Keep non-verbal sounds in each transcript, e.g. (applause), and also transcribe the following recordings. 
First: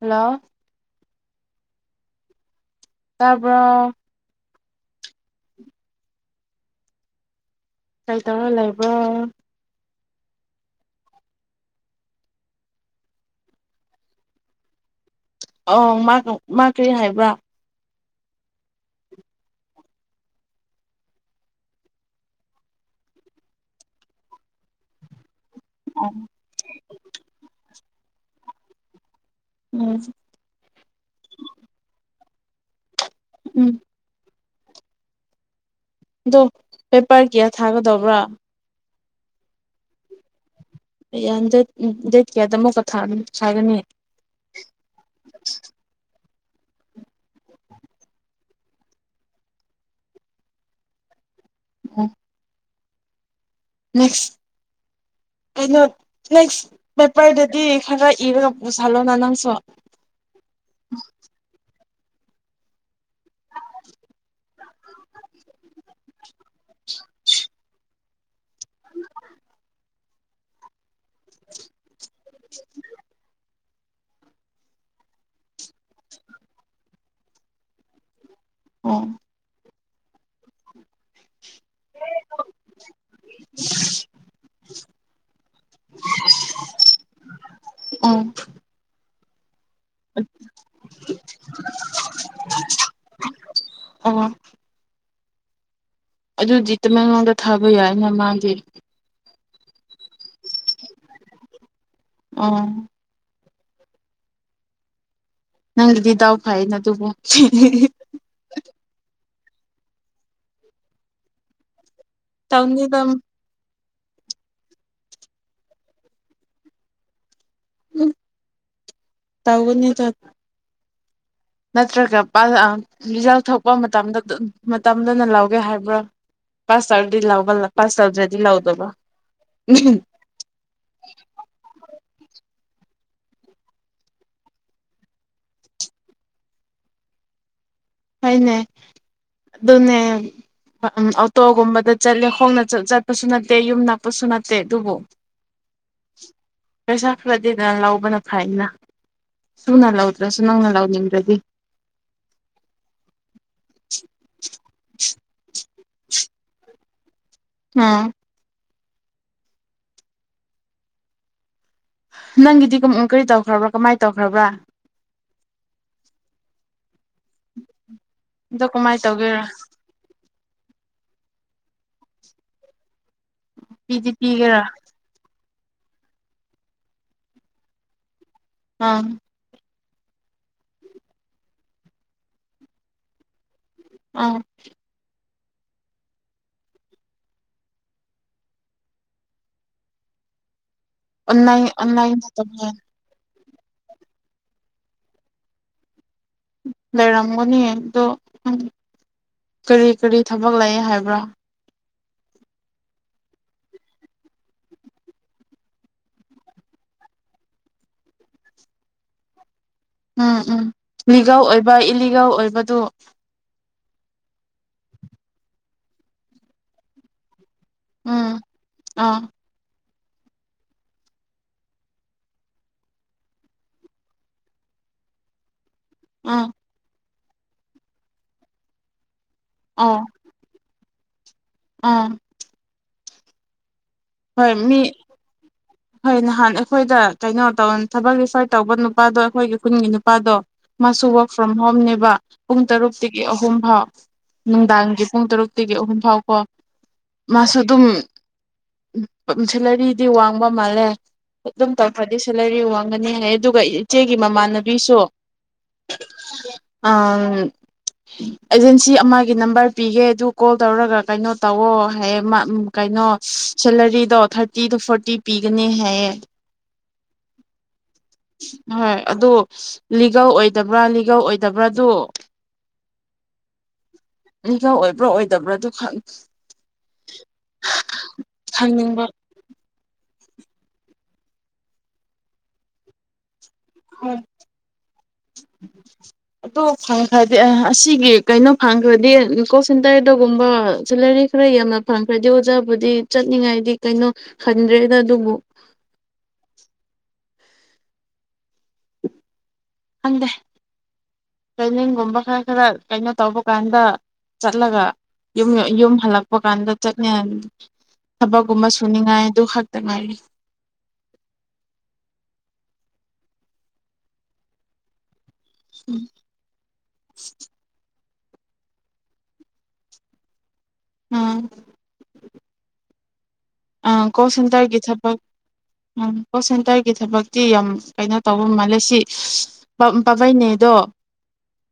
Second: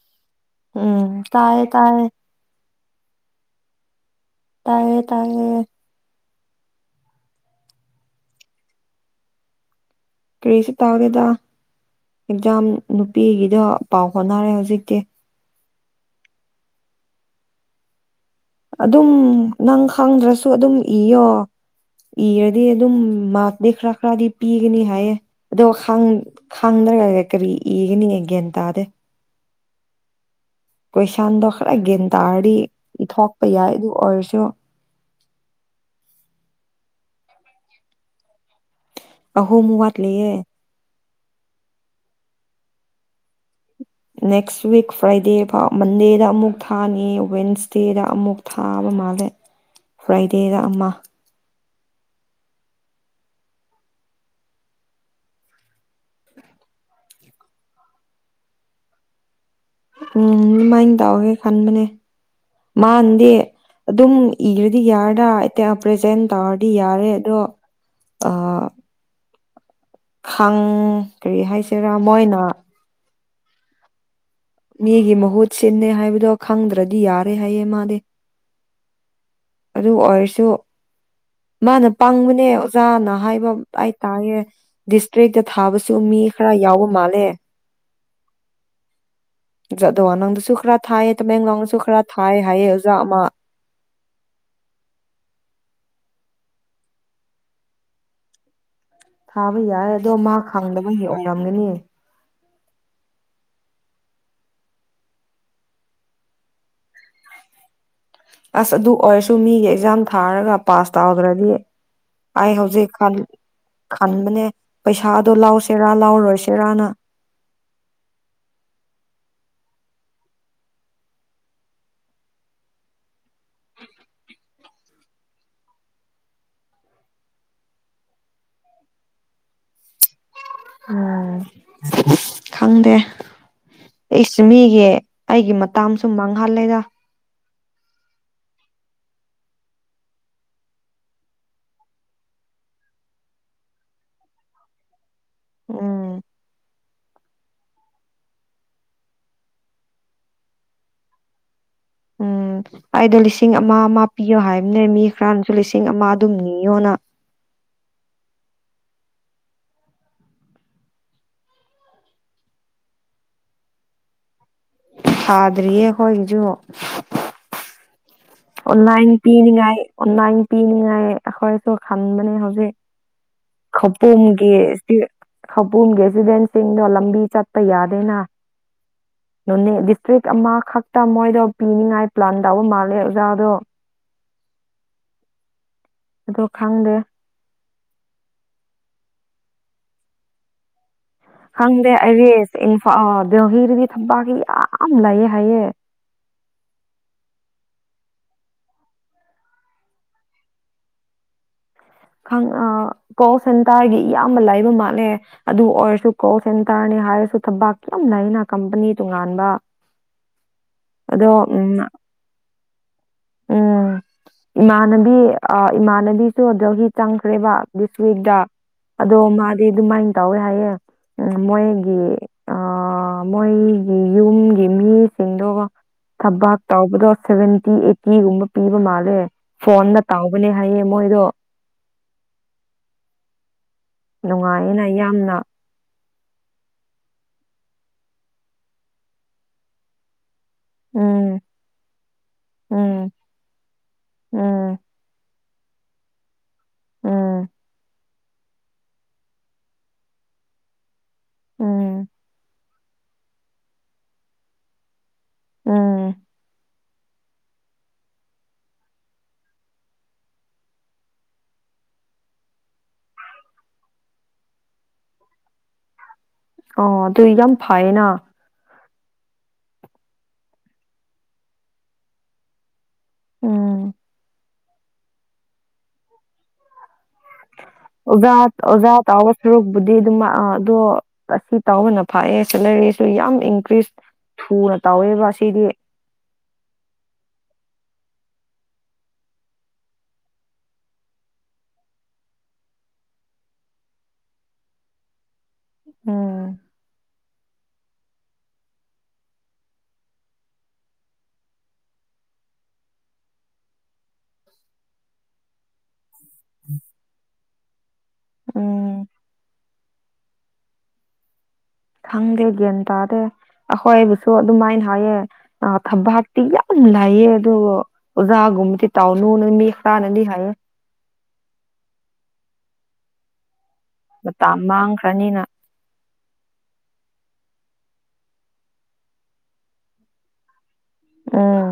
hello ꯎꯝ ꯇꯥꯏꯌꯦ ꯇꯥꯏꯌꯦ ꯇꯥꯕꯔ‌ꯣ ꯇꯥꯏꯌꯦ ꯇꯌꯦ ꯀꯩ ꯇꯧꯔ ꯂꯩꯕ꯭ꯔꯣ ꯀꯔꯤꯁꯨ ꯇꯧꯗꯦꯗ ꯑꯦꯛꯖꯥꯝ ꯅꯨꯄꯤꯒꯤꯗ ꯄꯥꯎ ꯍꯣꯠꯅꯔꯦ ꯍꯧꯖꯤꯛꯇꯤ ꯑ ꯃꯥ ꯀꯔꯤ ꯍꯥꯏꯕ ꯑꯗꯨꯝ ꯅꯪ ꯈꯪꯗ꯭ꯔꯁꯨ ꯑꯗꯨꯝ ꯏꯌꯣ ꯏꯔꯗꯤ ꯑꯗꯨꯝ ꯃꯥꯔꯗꯤ ꯈꯔ ꯈꯔꯗꯤ ꯄꯤꯒꯅꯤ ꯍꯥꯏꯌꯦ ꯑꯗꯣ ꯈꯥꯡꯗ꯭ꯔꯒ ꯀꯔꯤ ꯏꯒꯅꯤꯒ ꯒꯤꯦꯟꯇꯥꯗ ꯎꯝ ꯀꯣꯏꯁꯥꯟꯗꯣꯈꯔꯒ ꯒꯤꯟ ꯇꯥꯔꯤ ꯏꯊꯣꯛꯄ ꯎꯝ ꯌꯥꯏ ꯑꯗꯨ ꯑꯣꯏꯔꯁꯨ ꯑꯗꯣ ꯄꯦꯄꯔ ꯀꯌꯥ ꯊꯥꯒꯗꯧꯕ꯭ꯔꯥ ꯑꯍꯣ ꯃꯨ ꯋꯥꯠꯂꯤꯌꯦ ꯌꯥꯗꯦ ꯗꯦꯠ ꯀꯌꯥꯗ ꯑꯃꯨꯛꯀ ꯊꯥꯒꯅꯤ ꯅꯦꯛꯁ ꯋꯤꯛ ꯐ꯭ꯔꯥꯏꯗꯦ ꯐꯥꯎ ꯃꯟꯗꯦꯗ ꯑꯃꯨꯛ ꯊꯥꯅꯤ ꯋꯦꯟꯁꯗꯦꯗ ꯑꯃꯨꯛ ꯊꯥꯕ ꯃꯥꯜꯂꯦ ꯐ꯭ꯔꯥꯏꯗꯦꯗ ꯑꯃ ꯎ ꯅꯦꯛꯁ ꯀꯩꯅꯣ ꯅꯦꯛꯁ ꯄꯦꯄꯔꯗꯗꯤ ꯈꯔ ꯏꯔꯒ ꯄꯨꯁꯜꯂꯣꯅ ꯅꯪꯁꯨ ꯎꯝ ꯑꯗꯨꯃꯥꯏꯅ ꯇꯧꯔꯒꯦ ꯈꯟꯕꯅꯦ ꯃꯥ ꯑꯗꯨꯝ ꯏ ꯑꯗꯨꯗꯤ ꯌꯥꯔꯗꯇ ꯄ꯭ꯔꯖꯦꯟ ꯇꯧꯔꯗꯤ ꯌꯥꯔꯦ ꯑꯗꯣ ꯑ (unintelligible) ꯍꯪ ꯀꯔꯤ ꯍꯥꯏꯁꯤꯔꯥ ꯃꯣꯏꯅ ꯃꯤꯒꯤ ꯃꯍꯨꯠ ꯁꯤꯟꯅꯦ ꯍꯥꯏꯕꯗꯣ ꯈꯪꯗ꯭ꯔꯗꯤ ꯌꯥꯔꯦ ꯍꯥꯏꯌꯦ ꯃꯥꯗꯤ ꯎ ꯑꯗꯨ ꯑꯣꯏꯔꯁꯨ ꯃꯥꯅ ꯄꯥꯡꯕꯅꯦ ꯑꯣꯖꯥꯅ ꯍꯥꯏꯕ ꯑꯩ ꯇꯥꯛꯑꯦ ꯗꯤꯁꯇ꯭ꯔꯤꯛꯇ ꯊꯥꯕꯁꯨ ꯃꯤ ꯈꯔ ꯌꯥꯎꯕ ꯃꯥꯜꯂꯦ ꯎꯝ ꯑꯣꯖꯥ ꯑꯗꯣꯋꯥ ꯅꯪꯗꯁꯨ ꯈꯔ ꯊꯥꯏꯌꯦ ꯇꯃꯦꯡꯂꯣꯡꯗꯁꯨ ꯈꯔ ꯊꯥꯏ ꯍꯥꯏꯌꯦ ꯑꯣꯖꯥ ꯑꯃ ꯑ ꯑꯗꯨꯗꯤ ꯇꯃꯦꯡꯂꯣꯡꯗ ꯊꯥꯕ ꯌꯥꯏꯅ ꯃꯥꯗꯤ ꯊꯥꯕ ꯌꯥꯏ ꯑꯗꯣ ꯃꯥ ꯈꯪꯗꯕ ꯍꯦꯛꯧꯂꯝꯒꯅꯤ ꯑꯣ ꯅꯪꯒꯤꯗꯤ ꯗꯥꯎ ꯐꯩꯅ ꯑꯗꯨꯕꯨ ꯑꯁ ꯑꯗꯨ ꯑꯣꯏꯔꯁꯨ ꯃꯤꯒꯤ ꯑꯦꯛꯖꯥꯝ ꯊꯥꯔꯒ ꯄꯥꯁ ꯇꯧꯗ꯭ꯔꯗꯤ ꯑꯩ ꯍꯧꯖꯤꯛ ꯇꯧꯅꯤꯗ ꯈꯜ ꯈꯟꯕꯅꯦ ꯄꯩꯁꯥꯗꯣ ꯂꯥꯎꯁꯦꯔꯥ ꯂꯥꯎꯔꯣꯏꯁꯤꯦꯔꯥꯅ ꯎ ꯇꯎꯒꯟ ꯌꯦ ꯇ ꯅꯠꯇ꯭ꯔꯒꯥꯁ ꯔꯤꯖꯜ ꯊꯣꯛꯄ ꯃꯇꯝꯗ ꯃꯇꯝꯗꯅ ꯂꯧꯒꯦ ꯍꯥꯏꯕ꯭ꯔꯥ ꯄꯥꯁ ꯇꯔꯗꯤ ꯂ ꯄꯥꯁ ꯇꯔꯗ꯭ꯔꯗꯤ ꯂꯧꯗꯕ ꯎ ꯎꯝ ꯈꯪꯗꯦ ꯑꯩꯁ ꯃꯤꯒꯤ ꯑꯩꯒꯤ ꯃꯇꯁꯨ ꯃꯥꯡꯍꯜꯂꯦꯗ ꯍꯣꯏꯅꯦ ꯑꯗꯨꯅꯦ ꯑꯣꯇꯣꯒꯨꯝꯕꯗ ꯆꯠꯂꯦ ꯈꯣꯡꯅ ꯆꯠꯄꯁꯨ ꯅꯠꯇꯦ ꯌꯨꯝ ꯅꯛꯄꯁꯨ ꯅꯠꯇꯦ ꯑꯗꯨꯕꯨ ꯎꯝ ꯄꯩꯁꯥ ꯈꯔꯗꯤ ꯅꯪ ꯂꯧꯕꯅ ꯐꯥꯏꯅ ꯁꯨꯅ ꯂꯧꯗ꯭ꯔꯁꯨ ꯅꯪꯅ ꯂꯧꯅꯤꯡꯗ꯭ꯔꯗꯤ ꯎꯝ ꯑꯩꯗꯣ ꯂꯤꯁꯤꯡ ꯑꯃ ꯑꯃ ꯄꯤꯌꯣ ꯍꯥꯏꯕꯅꯦ ꯃꯤ ꯈꯔꯅꯁꯨ ꯂꯤꯁꯤꯡ ꯑꯃ ꯑꯗꯨꯝ ꯅꯤꯌꯣꯅ ꯑꯥ ꯅꯪꯒꯤꯗꯤ ꯀꯃ ꯀꯔꯤ ꯇꯧꯈ꯭ꯔꯕ꯭ꯔꯥ ꯀꯃꯥꯏꯅ ꯇꯧꯈ꯭ꯔꯕ꯭ꯔꯥ ꯊꯥꯗ꯭ꯔꯤꯌꯦ ꯑꯩꯈꯣꯏꯒꯤꯁꯨ ꯎꯝ ꯑꯣꯟꯂꯥꯏꯟ ꯄꯤꯅꯤꯉꯥꯏ ꯑꯣꯟꯂꯥꯏꯟ ꯄꯅꯤꯅꯨꯡꯉꯥꯏ ꯑꯈꯔꯁꯨ ꯈꯥꯟ ꯃ ꯍꯧꯖꯤꯦ ꯈꯄꯣ ꯄꯤꯗꯤ ꯃꯒꯦ ꯄꯤꯒꯦꯔꯥ ꯁꯤ ꯈꯄꯟꯒꯤꯁꯤꯗꯦꯟꯁꯤꯡꯗꯣ ꯂꯝꯕꯤ ꯆꯠꯄ ꯌꯥꯗꯦꯅ ꯑꯥ ꯅꯟꯅꯦ ꯇ꯭ꯔꯤꯛ ꯑꯃꯈꯛꯇ ꯃꯣꯏꯗꯣ ꯄꯤꯅꯤꯉꯥꯏ ꯄ꯭ꯂꯥꯟ ꯇꯧꯕ ꯃꯥꯜꯂꯦ ꯑꯣꯖꯥꯗꯣ ꯑꯥ ꯑꯗꯣ ꯈꯪꯗꯦ ꯑꯣꯟꯂꯥꯏꯟ ꯍꯪꯗꯦ ꯑ ꯑꯣꯟꯂꯥꯏꯟ ꯇꯧ ꯏꯐ ꯣ ꯍꯤꯔꯗꯤ ꯊꯝꯄꯥꯛꯀꯤ ꯌꯥꯝ ꯂꯩꯥꯏꯌꯦ ꯍꯥꯏꯌꯦ ꯂꯩꯔꯝꯒꯅꯤ ꯑꯗꯣ ꯀꯔꯤ ꯀꯔꯤ ꯊꯕꯛ ꯂꯩ ꯍꯥꯏꯕ꯭ꯔꯥ ꯀꯣꯜ ꯁꯦꯟꯇꯔꯒꯤ ꯏꯌꯥꯝꯕ ꯂꯩꯕ ꯃꯥꯜꯂꯦ ꯑꯗꯨ ꯑꯣꯏꯔꯁꯨ ꯀꯣꯜ ꯁꯦꯟꯇꯔꯅꯤ ꯍꯥꯏꯔꯁꯨ ꯊꯕꯛ ꯀ ꯌꯥꯝ ꯂꯩꯅ ꯀꯝꯄꯅꯤ ꯇꯣꯉꯥꯟꯕ ꯎꯝ ꯎꯝ ꯑꯗꯣ ꯂꯤꯒꯜ ꯎꯝ ꯑꯣꯏꯕ ꯏꯂꯤꯒꯜ ꯑꯣꯏꯕꯗꯨ ꯎꯝ ꯏꯃꯥꯟꯅꯕꯤ ꯑ ꯏꯃꯥꯟꯅꯕꯤꯁꯨ ꯑꯣꯗ꯭ꯔꯒꯤ ꯆꯪꯈ꯭ꯔꯦꯕ ꯎꯝ ꯁꯗ ꯑꯗꯣ ꯑꯥ ꯃꯥꯗꯤ ꯑꯗꯨ ꯃ ꯇꯧꯋꯦ ꯍꯥꯏꯌꯦꯦ ꯎ ꯃꯣꯏꯒꯤ ꯑ ꯃꯣꯏꯒꯤ ꯌꯨꯝꯒꯤ ꯃꯤꯁꯤꯡꯗꯨꯒ ꯎꯝ ꯊꯕꯑꯥꯛꯇꯥ ꯑꯣꯕꯗꯣ ꯁꯕꯦꯟꯇꯤ ꯑꯩꯠꯇꯤꯒꯨꯝꯕ ꯄꯤꯕ ꯃꯥꯜꯂꯦ ꯑꯣ ꯐꯣꯟꯅ ꯇꯥꯎꯕꯅꯦ ꯍꯥꯏꯌꯦ ꯃꯣꯏ ꯗꯣ ꯑꯥ ꯍꯣꯏ ꯃꯤ ꯅꯨꯡꯉꯥꯏꯅ ꯌꯥꯝꯅ ꯍꯣꯏ ꯅꯍꯥꯟ ꯑꯩꯈꯣꯏꯗ ꯀꯩꯅꯣ ꯇꯧ ꯊꯕꯛ ꯔꯤꯐꯔ ꯇꯧꯕ ꯅꯨꯄꯥꯗꯣ ꯑꯩꯈꯣꯏꯒꯤ ꯈꯨꯟꯒꯤ ꯅꯨꯄꯥꯗꯣ ꯃꯥꯁꯨ ꯔꯛ ꯎꯝ ꯐ꯭ꯔꯣꯝ ꯍꯣꯝꯅꯦꯕ ꯄꯨꯡ ꯎꯝ ꯇꯔꯨꯛꯇꯒꯤ ꯑꯍꯨꯝ ꯐꯥꯎ ꯎꯝ ꯅꯨꯡꯗꯥꯡꯒꯤ ꯄꯨꯡ ꯇꯔꯨꯛ ꯒꯤ ꯑꯍꯨꯝ ꯐꯥꯎꯀꯣ ꯎꯝ ꯃꯥꯁꯨ ꯑꯗꯨꯝ ꯁꯦꯂꯔꯤꯗꯤ ꯋꯥꯡꯕ ꯃꯥꯜꯂꯦ ꯑꯗꯨꯝ ꯎꯝ ꯇꯧꯈ꯭ꯔꯗꯤ ꯁꯦꯂꯔꯤ ꯋꯥꯡꯒꯅꯤ ꯍꯥꯏ ꯑꯗꯨꯒ ꯏꯆꯦꯒꯤ ꯃꯃꯥꯟꯅꯕꯤꯁꯨ ꯑꯝ ꯑꯦꯖꯦꯟꯁꯤ ꯑꯃꯒꯤ ꯅꯝꯕꯔ ꯄꯤꯒꯦ ꯑꯗꯨ ꯀꯣꯜ ꯇꯧꯔꯒ ꯀꯩꯅꯣ ꯇꯧꯋ ꯍꯥꯏꯌꯦ ꯀꯩꯅꯣ ꯁꯦꯂꯔꯤꯗꯣ ꯊꯥꯔꯇꯤ ꯇꯨ ꯐꯣꯔꯇꯤ ꯄꯤꯒꯅꯤ ꯍꯥꯏꯌꯦ ꯑꯣ ꯑꯗꯨ ꯌꯥꯝ ꯐꯥꯏꯌꯦꯅ ꯍꯣꯏ ꯑꯗꯨ ꯂꯤꯒꯜ ꯑꯣꯏꯗꯕ꯭ꯔꯥ ꯂꯤꯒꯜ ꯑꯣꯏꯗꯕ꯭ꯔꯥꯗꯣ ꯎꯝ ꯅꯤꯡꯖ ꯑꯣꯏꯕ꯭ꯔꯥ ꯑꯣꯏꯗꯕ꯭ꯔꯥ ꯑꯗꯨ ꯈꯪ ꯑꯣꯖꯥ ꯑꯣꯖꯥ ꯈꯪꯅꯤꯡꯕ ꯑꯥꯎ ꯁꯔꯨꯛ ꯕꯨꯗꯤ ꯑꯗꯨ ꯑꯥ ꯑꯗꯣ ꯁꯤ ꯇꯥꯎꯕꯅ ꯐꯥꯛꯑꯦ ꯁꯤ ꯂꯩꯔꯦꯁꯨ ꯌꯥꯝ ꯏꯪ ꯑꯗꯨ ꯐꯪꯈ꯭ꯔꯗꯤꯦ ꯑꯁꯤꯒꯤ ꯀꯩꯅꯣ ꯐꯪꯈ꯭ꯔꯗꯤ ꯀꯣꯜ ꯁꯦꯟꯇꯔꯗꯒꯨꯝꯕ ꯁꯦꯂꯔꯤ ꯈꯔ ꯌꯥꯝꯅ ꯐꯪꯈ꯭ꯔꯗꯤ ꯑꯣꯖꯥꯕꯨꯗꯤ ꯆꯠꯅꯤꯡꯉꯥꯏꯗꯤ ꯀꯩꯅꯣ ꯈꯟꯗ꯭ꯔꯦꯗ ꯑꯗꯨꯕꯨ ꯎꯝ ꯈꯪꯗꯦ ꯇ꯭ꯔꯦꯅꯤꯡꯒꯨꯝꯕ ꯈꯔ ꯈꯔ ꯀꯩꯅꯣ ꯇꯧꯕ ꯀꯥꯟꯗ ꯆꯠꯂꯒ ꯌ ꯌꯨꯝ ꯍꯜꯂꯛꯄ ꯀꯥꯟꯗ ꯆꯠꯅꯤ ꯊꯕꯛꯀꯨꯝꯕ ꯎꯝ ꯁꯨꯅꯤꯡꯉꯥꯏ ꯑꯗꯨ ꯍꯛ ꯇꯔꯤ ꯈꯪꯗꯦ ꯒ꯭ꯌꯥꯟ ꯇꯥꯗꯦ ꯑꯩꯈꯣꯏꯕꯨꯁꯨ ꯑꯗꯨꯃꯥꯏꯅ ꯍꯥꯏꯌꯦ ꯑ ꯊꯕꯇꯤ ꯌꯥꯝ ꯂꯌꯦꯦ ꯑꯗꯨ ꯑꯣꯖꯒꯨꯝꯃꯤ ꯇ ꯇꯅꯨ ꯃꯤ ꯍꯔꯥꯅꯗꯤ ꯍꯥꯏꯌꯦ ꯎꯝ ꯑ ꯀꯣ ꯃꯇꯝ ꯁꯦꯟꯇꯔꯒꯤ ꯊꯕꯛ ꯃꯥꯡꯈ꯭ꯔꯅꯤꯅ ꯎꯝ ꯀꯣꯜ ꯁꯦꯟꯇꯔꯒꯤ ꯊꯕꯛꯇꯤ ꯌꯥꯝ ꯀꯩꯅꯣ ꯇꯧꯕ ꯃꯥꯜꯂꯦ ꯁꯤ ꯄꯥꯕꯩꯅꯦꯗꯣ ꯑꯥ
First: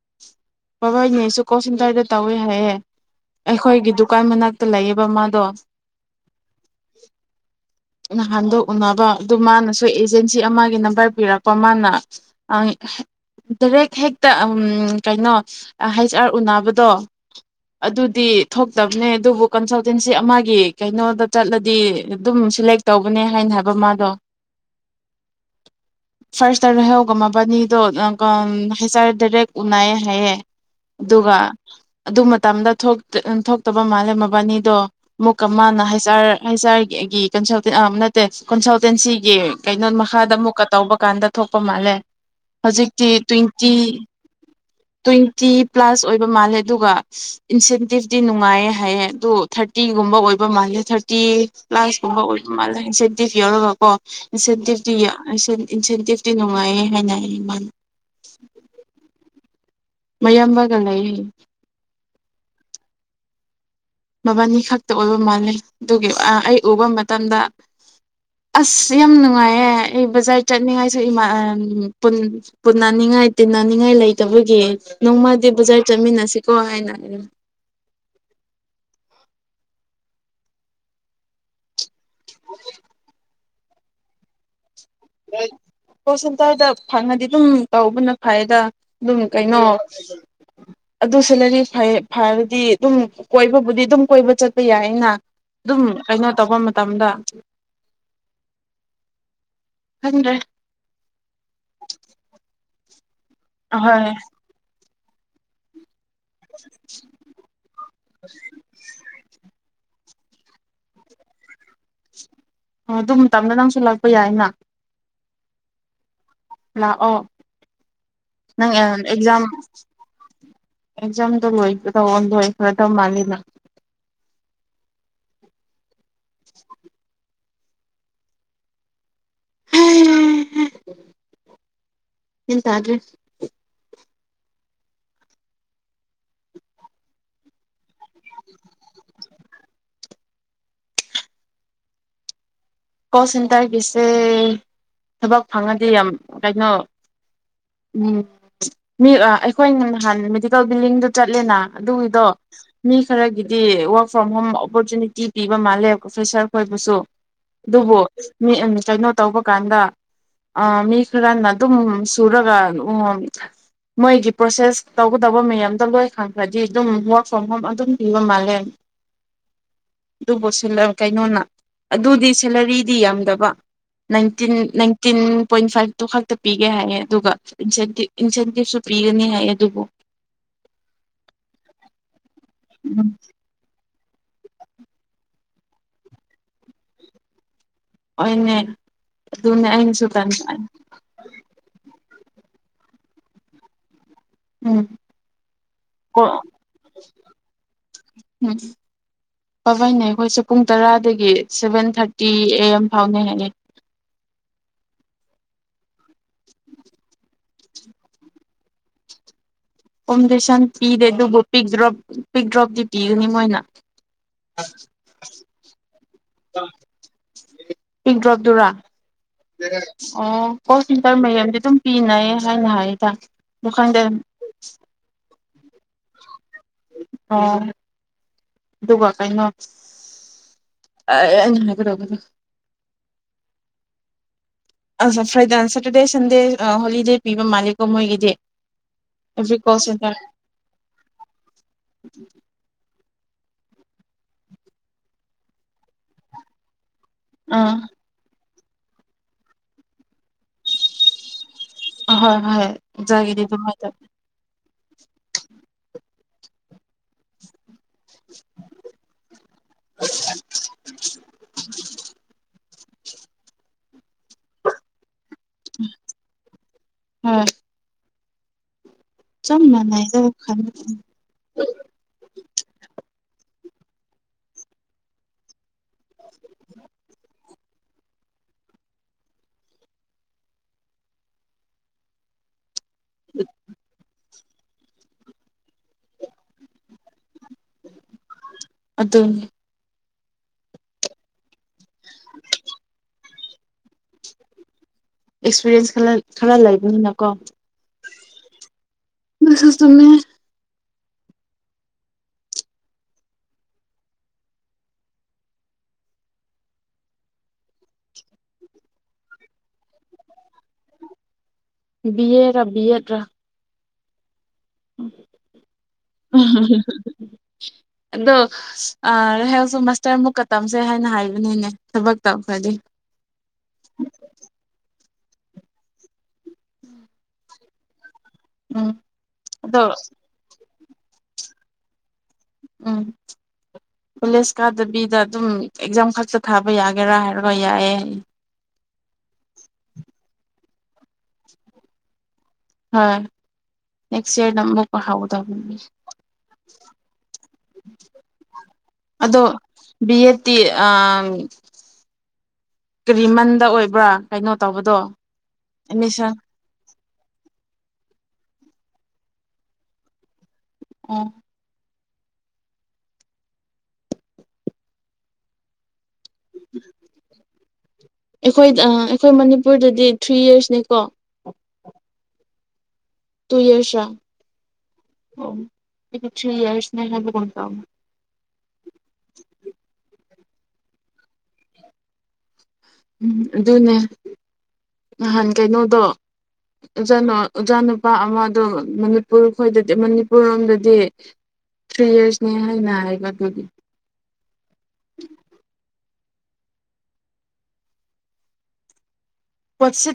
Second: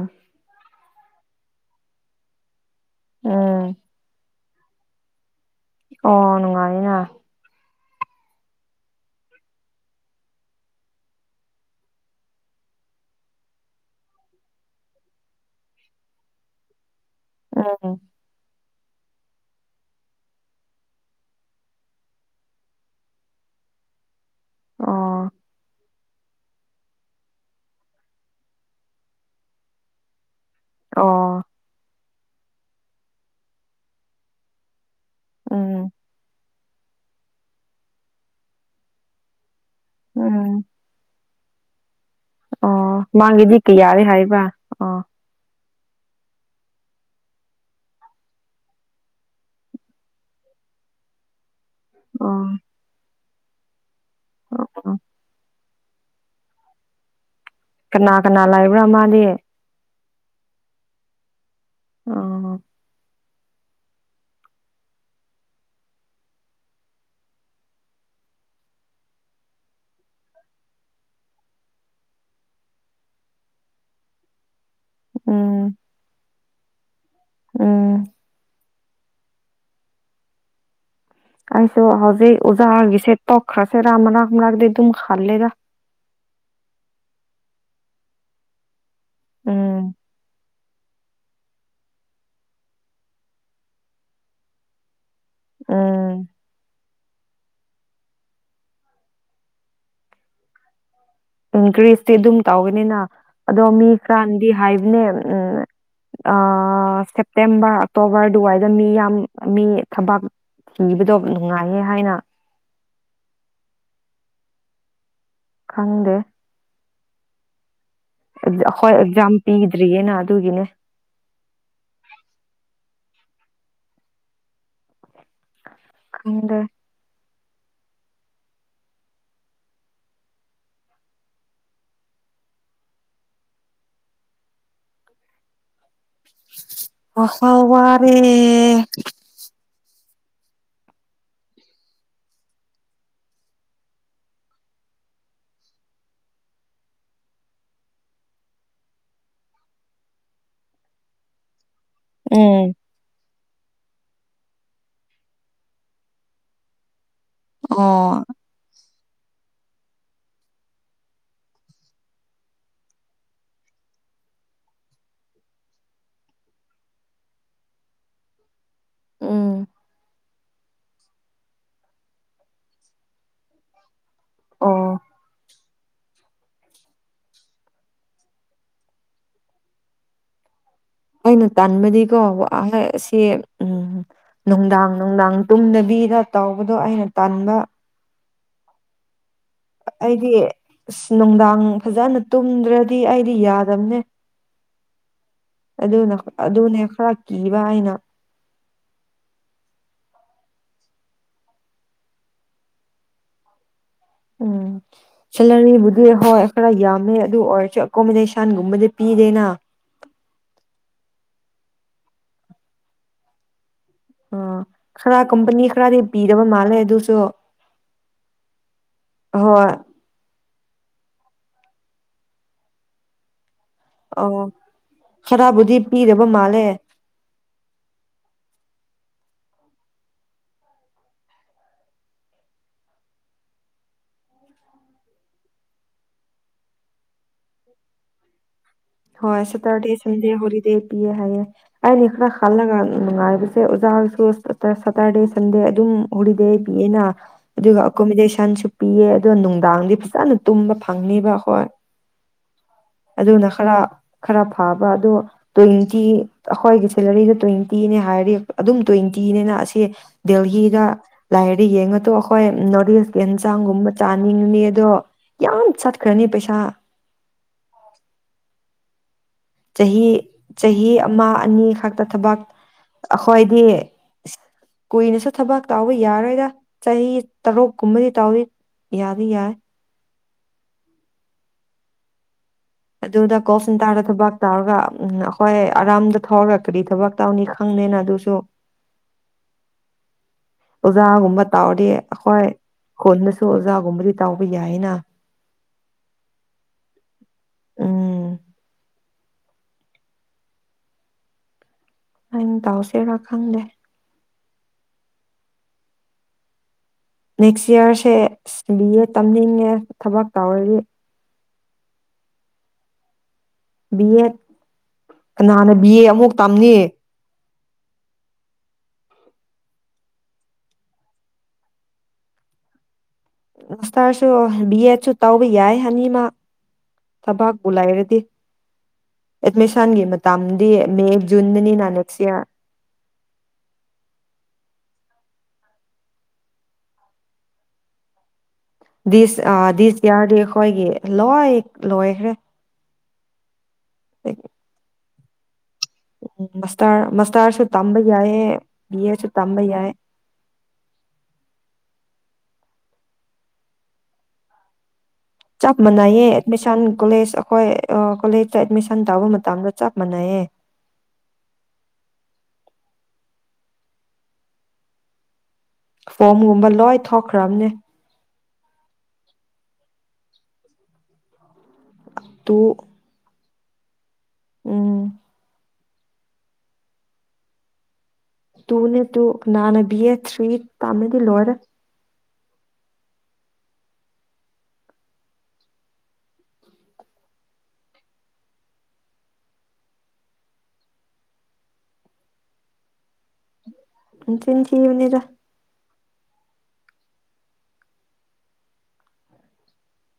ꯕꯕꯥꯣꯏꯅꯦ ꯑꯩꯁꯨ ꯀꯣꯛ ꯁꯦꯟꯇꯔꯗ ꯇꯧꯋꯦ ꯍꯥꯏꯌꯦꯦ ꯎꯝ ꯑꯩꯈꯣꯏꯒꯤ ꯗꯨꯀꯥꯟ ꯃꯅꯥꯛ ꯂꯩꯌꯦꯕ ꯃꯥꯗꯣ ꯑꯣ ꯅꯨꯡꯉꯥꯏꯅ ꯅꯍꯥꯟꯗꯣ ꯎꯅꯕ ꯑꯗꯨ ꯃꯥꯅꯁꯨ ꯑꯦꯖꯦꯟꯁꯤ ꯑꯃꯒꯤ ꯅꯝꯕꯔ ꯄꯤꯔꯛꯄ ꯃꯥꯅ ꯗꯥꯏꯔꯦꯛ ꯍꯦꯛꯇ ꯀꯩꯅꯣ ꯍꯩꯁ ꯑꯥꯔ ꯎꯅꯕꯗꯣ ꯎꯝ ꯑꯗꯨꯗꯤ ꯊꯣꯛꯇꯕꯅꯦ ꯑꯗꯨꯕꯨ ꯀꯟꯁꯜꯇꯦꯟꯁꯤ ꯑꯃꯒꯤ ꯀꯩꯅꯣꯗ ꯆꯠꯂꯗꯤ ꯑꯗꯨꯝ ꯁꯦꯂꯦꯛ ꯇꯧꯕꯅꯦ ꯍꯥꯏꯅ ꯍꯥꯏꯕ ꯃꯥꯗꯣ ꯑ ꯐꯥꯔꯁꯇ ꯔꯣꯏꯍꯧꯒꯝꯃꯕꯥꯅꯤꯗꯣ ꯍꯥꯏꯁꯔꯦ ꯗꯥꯏꯔꯦꯛ ꯎꯅꯩꯌꯦ ꯍꯥꯏꯌꯦ ꯑꯗꯨꯒ ꯑꯣ ꯑꯗꯨ ꯃꯇꯝꯗ ꯊꯣꯛꯇꯕ ꯃꯥꯜꯂꯦ ꯃꯕꯥꯅꯤꯗꯣ ꯃꯨꯛꯀ ꯃꯥꯅ ꯎꯝ ꯍꯥꯏꯩꯁꯥꯔ ꯍꯥꯏꯖꯔꯒꯦ ꯑꯩꯒꯤ ꯀꯟꯁꯜꯇꯦꯟ ꯑ ꯅꯠꯇꯦ ꯀꯟꯁꯜꯇꯦꯟꯁꯤꯒꯤ ꯀꯩꯅꯣ ꯃꯈꯥꯗ ꯎꯝ ꯑꯃꯨꯛꯀ ꯇꯧꯕ ꯀꯥꯟꯗ ꯊꫭꯛꯄ ꯃꯥꯜꯂꯦ ꯑꯣ ꯍꯧꯖꯤꯛꯇꯤ ꯃꯥꯒꯤꯗꯤ ꯇ꯭ꯋꯦꯟꯇꯤ ꯀꯌꯥꯔꯦ ꯍꯥꯏꯕ ꯑꯣ ꯇ꯭ꯋꯦꯟꯇꯤ ꯄ꯭ꯂꯥꯁ ꯑꯣꯏꯕ ꯃꯥꯜꯂꯦ ꯑꯗꯨꯒ ꯏꯟꯁꯦꯟꯇꯤꯞꯇꯤ ꯅꯨꯡꯉꯥꯏꯌꯦ ꯍꯥꯏꯌꯦ ꯑꯗꯨ ꯊꯥꯔꯇꯤꯒꯨꯝꯕ ꯑꯣꯏꯕ ꯃꯥꯜꯂꯦ ꯊꯥꯔꯇꯤ ꯑꯣ ꯍꯣ ꯃꯥꯜ (unintelligible) ꯑꯣ ꯑꯣ ꯏꯟꯁꯦꯟꯇꯚ ꯏ ꯏꯟꯁꯦꯟꯇꯤꯞꯇꯤ ꯅꯨꯡꯉꯥꯏꯌꯦ ꯍꯥꯏꯅ ꯑꯩ ꯃꯥ ꯀꯅꯥ ꯀꯅꯥ ꯂꯩꯕ꯭ꯔꯥ ꯃꯥꯗꯤ ꯃꯌꯥꯝꯕꯒ ꯂꯩ ꯑ ꯃꯕꯥꯅꯤ ꯈꯛꯇ ꯑꯣꯏꯕ ꯃꯥꯜꯂꯦ ꯑꯗꯨꯒꯤ ꯑꯩ ꯎꯕ ꯃꯇꯝꯗ ꯑꯁ ꯌꯥꯝ ꯅꯨꯡꯉꯥꯏꯌꯦꯦ ꯑꯩ ꯕꯖꯥꯔ ꯆꯠꯅꯤꯡꯉꯥꯏꯁꯨꯃꯥ ꯄꯨꯟꯅꯅꯤꯡꯉꯥꯏ ꯇꯤꯟꯅꯅꯤꯡꯉꯥꯏ ꯂꯩꯇꯕꯒꯤ ꯅꯣꯡꯃꯗꯤ ꯕꯖꯥꯔ ꯆꯠꯃꯤꯟꯅꯁꯤ ꯀꯍꯦꯅ ꯎꯝ ꯑꯩꯁꯨꯣ ꯍꯧꯖꯤꯦ ꯑꯣꯖꯥꯔꯒꯁꯦ ꯇꯈ꯭ꯔꯥꯁꯦ ꯔꯝ ꯔꯥꯝ ꯔ ꯁꯇꯗ ꯐꯪꯗꯤ ꯑꯗꯨꯝ ꯇꯧꯕꯅ ꯐꯗ ꯑꯗꯨꯝ ꯀꯩꯅꯣ ꯎꯝ ꯑꯗꯨꯁꯨꯂꯔꯤ ꯐꯕꯗꯤ ꯑꯗꯨꯝ ꯀꯣꯏꯕꯕꯨꯗꯤ ꯑꯗꯨꯝ ꯀꯣꯏꯕ ꯆꯠꯄ ꯌꯥꯏꯩꯅ ꯑꯗꯨꯝ ꯎꯝ ꯀꯩꯅꯣ ꯇꯧꯕ ꯃꯇꯝꯗ ꯍ ꯊꯗ꯭ꯔꯔꯤ ꯎꯝ ꯀ꯭ꯔꯤꯁꯇꯤ ꯑꯗꯨꯝ ꯇꯧꯒ ꯑꯅꯤꯅ ꯑꯗꯣ ꯃꯤ ꯑꯍꯣꯏ ꯈꯔꯗꯤ ꯍꯥꯏꯕꯅꯦꯕ ꯎꯝ ꯁꯦꯞꯇꯦꯝꯕꯔ ꯑꯣꯛꯇꯣꯕꯔ ꯑꯗꯨꯋꯥꯏꯗ ꯃꯤ ꯌꯥꯝ ꯃꯤ ꯊꯕꯛ ꯊꯤꯕꯗꯣ ꯅꯨꯡꯉꯥꯏꯌꯦ ꯍꯥꯏꯅ ꯑꯣ ꯑꯗꯨ ꯃꯇꯝꯗ ꯅꯪꯁꯨ ꯂꯥꯛꯄ ꯌꯥꯏꯅ ꯈꯪꯗꯦ ꯂꯥꯛꯑꯣ ꯅꯪ ꯑꯩꯈꯣꯏ ꯑꯦꯛꯖꯥꯝ ꯄꯤꯗ꯭ꯔꯤꯌꯦꯅ ꯑꯗꯨꯒꯤꯅꯦ ꯑꯦꯛꯖꯥꯝꯗꯣ ꯂꯣꯏ ꯇꯧꯗꯣꯏ ꯈꯔ ꯇꯧ ꯃꯥꯜꯜꯂꯤ ꯑ ꯈꯟꯗꯦ ꯎꯝ ꯏꯇꯑ꯭ꯔꯦ ꯍꯍꯋꯥꯔꯦ ꯀꯣꯜ ꯁꯦꯟꯇꯔꯒꯤꯁꯦ ꯊꯕꯛ ꯐꯪꯉꯗꯤ ꯌꯥꯝ ꯀꯩꯅꯣ ꯃꯤ ꯑꯩꯈꯣꯏ ꯅꯍꯥꯟ ꯃꯦꯗꯤꯀꯦꯜ ꯕꯤꯜꯗꯤꯡꯗ ꯆꯠꯂꯦꯅ ꯑꯗꯨꯒꯤꯗꯣ ꯎꯝ ꯃꯤ ꯈꯔꯒꯤꯗꯤ ꯐ꯭ꯔꯣꯝ ꯍꯣꯝ ꯑꯣꯄꯣꯔꯆꯨꯅꯤꯇꯤ ꯄꯤꯕ ꯃꯥꯜꯂꯦ ꯄ꯭ꯔꯣꯐꯦꯁꯥꯔ ꯈꯣꯏꯕꯨꯁꯨ ꯑꯗꯨꯕꯨ ꯑꯣ ꯃꯤ ꯎ ꯀꯩꯅꯣ ꯇꯧꯕ ꯀꯥꯟꯗ ꯃꯤ ꯈꯔꯅ ꯑꯗꯨꯝ ꯁꯨꯔꯒ ꯃꯣꯏꯒꯤ ꯄ꯭ꯔꯣꯁꯦꯁ ꯇꯧꯒꯗꯕ ꯃꯌꯥꯝꯗ ꯂꯣꯏ ꯈꯪꯈ꯭ꯔꯗꯤ ꯑꯗꯨꯝ ꯋꯔꯛ ꯐ꯭ꯔꯣꯝ ꯍꯣꯝ ꯑꯗꯨꯝ ꯄꯤꯕ ꯃꯥꯜꯂꯦ ꯎꯝ ꯑꯗꯨꯕꯨ ꯁꯤ ꯀꯩꯅꯣꯅ ꯑꯗꯨꯗꯤ ꯁꯦꯂꯔꯤꯗꯤ ꯌꯥꯝꯗꯕ ꯅꯥꯏꯟꯇꯤꯟ ꯑꯣ ꯅꯥꯏꯟꯇꯤꯟ ꯄꯣꯏꯟ ꯐꯥꯏꯚꯇꯨ ꯈꯛꯇ ꯄꯤꯒꯦ ꯍꯥꯏꯌꯦ ꯑꯗꯨꯒ ꯏꯟꯁꯦꯟꯇꯤꯞ ꯏꯟꯁꯦꯟꯇꯤꯞꯁꯨ ꯄꯤꯒꯅꯤ ꯍꯥꯏꯌꯦ ꯑꯗꯨꯕꯨ ꯑꯩꯅ ꯇꯟꯕꯗꯤꯀꯣ ꯎꯝ ꯁꯤ ꯎꯝ ꯅꯨꯡꯗꯥꯡ ꯅꯨꯡꯗꯥꯡ ꯇꯨꯝꯗꯕꯤꯗ ꯇꯥꯎꯕꯗꯣ ꯑꯩꯅ ꯇꯥꯟꯕ ꯍꯣꯏꯅꯦ ꯑꯗꯨꯅꯦ ꯑꯩꯅꯁꯨ ꯑꯩꯗꯤ ꯇꯟꯕ ꯑꯁ ꯅꯨꯡꯗꯥꯡ ꯐꯖꯅ ꯇꯨꯝꯗ꯭ꯔꯗꯤ ꯑꯩꯗꯤ ꯌꯥꯗꯕꯅꯦ ꯎꯝ ꯑꯗꯨꯅ ꯀꯣ ꯑꯗꯨꯅꯦ ꯈꯔ ꯀꯤꯕ ꯍꯥꯏꯅ ꯎꯝ ꯄꯥꯕꯩꯅꯦ ꯑꯩꯈꯣꯏꯁꯨ ꯄꯨꯡ ꯇꯔꯥꯗꯒꯤ ꯁꯚꯦꯟ ꯊꯥꯔꯇꯤ ꯑꯦ ꯑꯦꯝ ꯐꯥꯎꯅꯦ ꯍꯥꯏꯅꯩ ꯎꯝ ꯁꯦꯂꯥꯔꯤꯕꯨ ꯍꯣꯏ ꯈꯔ ꯌꯥꯝꯃꯦ ꯑꯗꯨ ꯑꯣꯏ ꯑꯦꯀꯣꯃꯤꯗꯦꯁꯟꯒꯨꯝꯕꯗ ꯄꯤꯗꯦꯅ ꯀꯣꯃꯣꯗꯦꯁꯟ ꯄꯤꯗꯦ ꯑꯗꯨꯕꯨ ꯄꯤꯛ ꯗ꯭ꯔꯣꯞ ꯄꯤꯛ ꯗ꯭ꯔꯣꯞꯇꯤ ꯄꯤꯒꯅꯤ ꯃꯣꯏꯅ ꯑ ꯈꯔꯥ ꯀꯝꯄꯅꯤ ꯈꯔꯥꯗꯤ (unintelligible) ꯍꯣꯏ ꯇꯔ ꯃꯌꯥꯝꯗꯤ ꯑꯗꯨꯝ ꯄꯤꯅꯩ ꯍꯥꯏꯅ ꯍꯥꯏꯗ ꯃꯨꯈꯪꯗꯦ ꯑꯣ ꯈꯔꯕꯨꯗꯤ ꯄꯤꯔꯕ ꯃꯥꯜꯂ ꯑ ꯑꯗꯨꯒ ꯀꯩꯅꯣ (unintelligible) ꯑ ꯐ꯭ꯔꯥꯏꯗ ꯁꯦꯇꯔꯗꯦ ꯁꯟꯗꯦ ꯍꯣꯂꯤꯗꯦ ꯄꯤꯕ ꯃꯥꯜꯂꯦꯀꯣ ꯃꯣꯏꯒꯤꯗꯤ ꯍꯣꯏ ꯑꯦꯕ꯭ꯔꯤ ꯀꯣꯜ ꯁꯇꯔꯗꯦ ꯁꯦꯟꯇꯔ ꯁꯟꯗꯦ ꯍꯣꯂꯤꯗꯦ ꯄꯤꯌꯦ ꯍꯥꯏꯌꯦ ꯑꯩ (unintelligible) ꯅꯨꯡꯉꯥꯏꯕꯁꯦ ꯑꯣꯖꯥꯁꯨ ꯁꯇꯔꯗꯦ ꯁꯟꯗꯦ ꯑꯗꯨꯝ ꯍꯣꯂꯤꯗꯦ ꯄꯤ ꯌꯦꯅꯥ ꯑꯥ ꯑꯗꯨꯒ ꯑꯀꯣꯃꯣꯗꯦꯁꯥꯟꯁꯨ ꯄꯤꯌꯦ ꯑꯗꯣ ꯅꯨꯡꯗꯥꯡꯗꯤ ꯐꯖꯥꯅ ꯇꯨꯝꯕ ꯐꯪꯅꯤꯕ ꯍꯣꯏ ꯍꯣꯏ ꯍꯣꯏ ꯑꯣꯖꯥꯒꯤꯗꯤ ꯑꯗꯨꯅ ꯈꯔ ꯑꯗꯨꯃꯥꯏꯅ ꯇꯧ ꯈꯔ ꯐꯥꯕ ꯑꯗꯣ ꯇ꯭ꯋꯦꯟꯇꯤ ꯑꯩꯈꯣꯏꯒꯤ ꯁꯦꯂꯔꯤꯗ ꯇ꯭ꯋꯦꯟꯇꯤ ꯇꯤꯅꯦ ꯍꯥꯏꯔꯗꯤ ꯑꯗꯨꯝ ꯇ꯭ꯋꯦꯟꯇꯤꯅꯦꯅ ꯑꯁꯤ ꯗꯦꯜꯍꯤꯗ ꯂꯥꯏꯔꯗꯤ ꯌꯦꯡꯉꯣꯇꯣ ꯑꯩꯈꯣꯏ ꯅꯣꯠ ꯌꯦꯟꯁꯥꯡꯒꯨꯝꯕ ꯆꯥꯅꯤꯡꯉꯨꯅꯦ ꯑꯗꯣ ꯌꯥꯝ ꯆꯠꯈ꯭ꯔꯅꯤ ꯄꯩꯁꯥ ꯍꯣꯏ ꯆꯞ ꯆꯍꯤ ꯃꯥꯟꯅꯩꯗ ꯈꯟ ꯆꯍꯤ ꯑꯃ ꯑꯅꯤ ꯈꯛꯇ ꯊꯕꯛ ꯑꯩꯈꯣꯏꯗꯤ ꯀꯨꯏꯅꯁꯨ ꯊꯕꯛ ꯇꯧꯕ ꯌꯥꯔꯣꯏꯗ ꯆꯍꯤ ꯇꯔꯨꯛ ꯀꯨꯝꯕꯗꯤ ꯇꯧꯅꯤ ꯌꯥꯗꯤ ꯌꯥꯏ ꯑꯗꯨꯗ ꯀꯣꯐꯟ ꯇꯥꯔ ꯊꯕ ꯇꯧꯔꯒ ꯎ ꯑꯩꯈꯣꯏ ꯑꯔꯥꯝꯗ ꯊꯧꯔꯒ ꯀꯔꯤ ꯊꯕꯛ ꯇꯧꯅꯤ ꯈꯪꯗꯦꯅ ꯑꯗꯨꯁꯨ ꯑꯗꯨꯗꯅꯦ ꯑꯣꯖꯥꯒꯨꯝꯕ ꯇꯥꯎꯗꯤ ꯍꯣꯏ ꯍꯣꯜ ꯑꯣꯖꯥꯒꯨꯝꯕꯗꯤ ꯇꯥꯎꯕ ꯌꯥꯏꯌꯦꯅ ꯑꯦꯛꯁꯄꯤꯔꯤꯌꯦꯟꯁ ꯈꯔ ꯈꯔ ꯂꯩꯕꯅꯤꯅꯀꯣ ꯎꯝ ꯁ ꯁꯃꯦ ꯑꯩꯅ ꯇꯎꯁꯤꯦꯔꯥ ꯈꯪꯗꯦ ꯅꯦꯛꯁ ꯏꯌꯥꯔꯁꯦ ꯁꯤ ꯕꯤ ꯑꯦ ꯇꯝꯅꯤꯡꯉꯦ ꯊꯕꯛ ꯇꯧꯔꯤꯔꯤ ꯕꯤꯑ ꯔ ꯕꯤꯑꯠ ꯔ ꯕꯤ ꯑꯦꯠ ꯀꯅꯥꯅ ꯕꯤ ꯑꯦ ꯑꯃꯨꯛ ꯇꯝꯅꯤ ꯑꯗꯣ ꯔꯍꯦꯜꯁꯨ ꯃꯥꯁꯇꯔ ꯃꯨꯛꯀ ꯇꯝꯁꯦ ꯍꯥꯏꯅ ꯍꯥꯏꯕꯅꯤꯅꯦ ꯊꯕꯛ ꯇꯧꯈ꯭ꯔꯗꯤ ꯔꯁꯥꯔꯁꯨ ꯌꯦꯁꯨ ꯇꯥꯎꯕ ꯌꯥꯏ ꯍꯥꯏꯅꯤ ꯃꯥ ꯊꯕꯥꯛꯄ ꯂꯩꯥꯏꯔꯗꯤ ꯎꯝ ꯑꯗꯣ ꯑꯦꯠꯃꯦꯁꯥꯟꯒꯤ ꯃꯇꯥ ꯗꯤ ꯃꯦ ꯨꯟꯅꯅꯤ ꯅꯅꯦꯦꯛꯁꯤꯌꯥ ꯎꯝ ꯀꯣꯂꯦꯖ ꯀꯥꯗꯕꯤꯗ ꯑꯗꯨꯝ ꯑꯦꯛꯖꯥꯝ ꯈꯛꯇ ꯊꯥꯕ ꯌꯥꯒꯦꯔꯥ ꯍꯥꯏꯔꯒ ꯌꯥꯏꯌꯦ ꯑꯩ ꯗꯤꯁ ꯑ ꯗꯤꯁꯀꯤꯌꯥꯔꯗꯤ ꯑꯩꯈꯣꯏꯒꯤ ꯂꯣꯏ ꯂꯣꯏꯈ꯭ꯔꯦ ꯍꯥꯣꯏ ꯅꯦꯛꯁ ꯏꯔ ꯅ ꯍꯥꯎ ꯇꯝ ꯎꯝ ꯃꯁ ꯃꯁꯇꯥꯔꯁ ꯇꯝꯕꯩ ꯌꯥꯏꯦ ꯑꯦꯁꯨ ꯑꯗꯣ ꯇꯝꯕ ꯌꯥꯏ ꯕꯤ ꯀꯔꯤꯂꯝꯗ ꯑꯣꯏꯕ꯭ꯔꯥ ꯀꯩꯅꯣ ꯇꯧꯕꯗꯣ ꯆꯞ ꯃꯅꯩꯌꯦ ꯑꯦꯠꯃꯤꯁꯟ ꯀꯣꯂꯦꯖ ꯑꯩꯈꯣꯏ ꯀꯣꯂꯦꯖꯇ ꯑꯦꯗꯃꯤꯁꯟ ꯇꯥꯧꯕ ꯃꯇꯝꯗ ꯆꯞ ꯃꯥꯟꯅꯩꯌꯦ ꯑ ꯐꯣꯝꯒꯨꯝꯕ ꯂꯣꯏ ꯊꯣꯛꯈ꯭ꯔꯕꯅꯦ ꯑꯩꯈꯣꯏꯗ ꯑꯩꯈꯣꯏ ꯃꯅꯤꯄꯨꯔꯗꯗꯤ ꯊ꯭ꯔꯤ ꯌꯔꯁꯅꯤꯀꯣ ꯎꯝ ꯇꯨꯏ ꯑꯁ ꯑ ꯑꯩ ꯊ꯭ꯔꯤ ꯏꯔꯁꯅꯦ ꯍꯥꯏꯕ ꯀꯣꯟ ꯇ ꯇꯨꯅꯦ ꯇꯨꯅꯥꯅꯕꯤ ꯊꯔꯤ ꯇꯃꯗꯤ ꯂꯥꯏꯔꯦ ꯎꯝ ꯑꯗꯨꯅꯦ ꯅꯍꯥꯟ ꯀꯩꯅꯣꯗꯣꯖꯥ ꯑꯣꯖꯥ ꯅꯨꯄꯥ ꯑꯃꯗꯣ ꯃꯅꯤꯄꯨꯔ ꯈꯣꯏꯗꯗꯤ ꯃꯅꯤꯄꯨꯔ ꯂꯣꯝꯗꯗꯤ ꯊ꯭ꯔꯤ ꯌꯔꯁꯅꯦ ꯍꯥꯏꯅ ꯍꯥꯏꯕ ꯑꯗꯨꯒꯤ ꯁꯦ ꯅꯤꯡ ꯊꯕꯔ ꯄꯁꯤ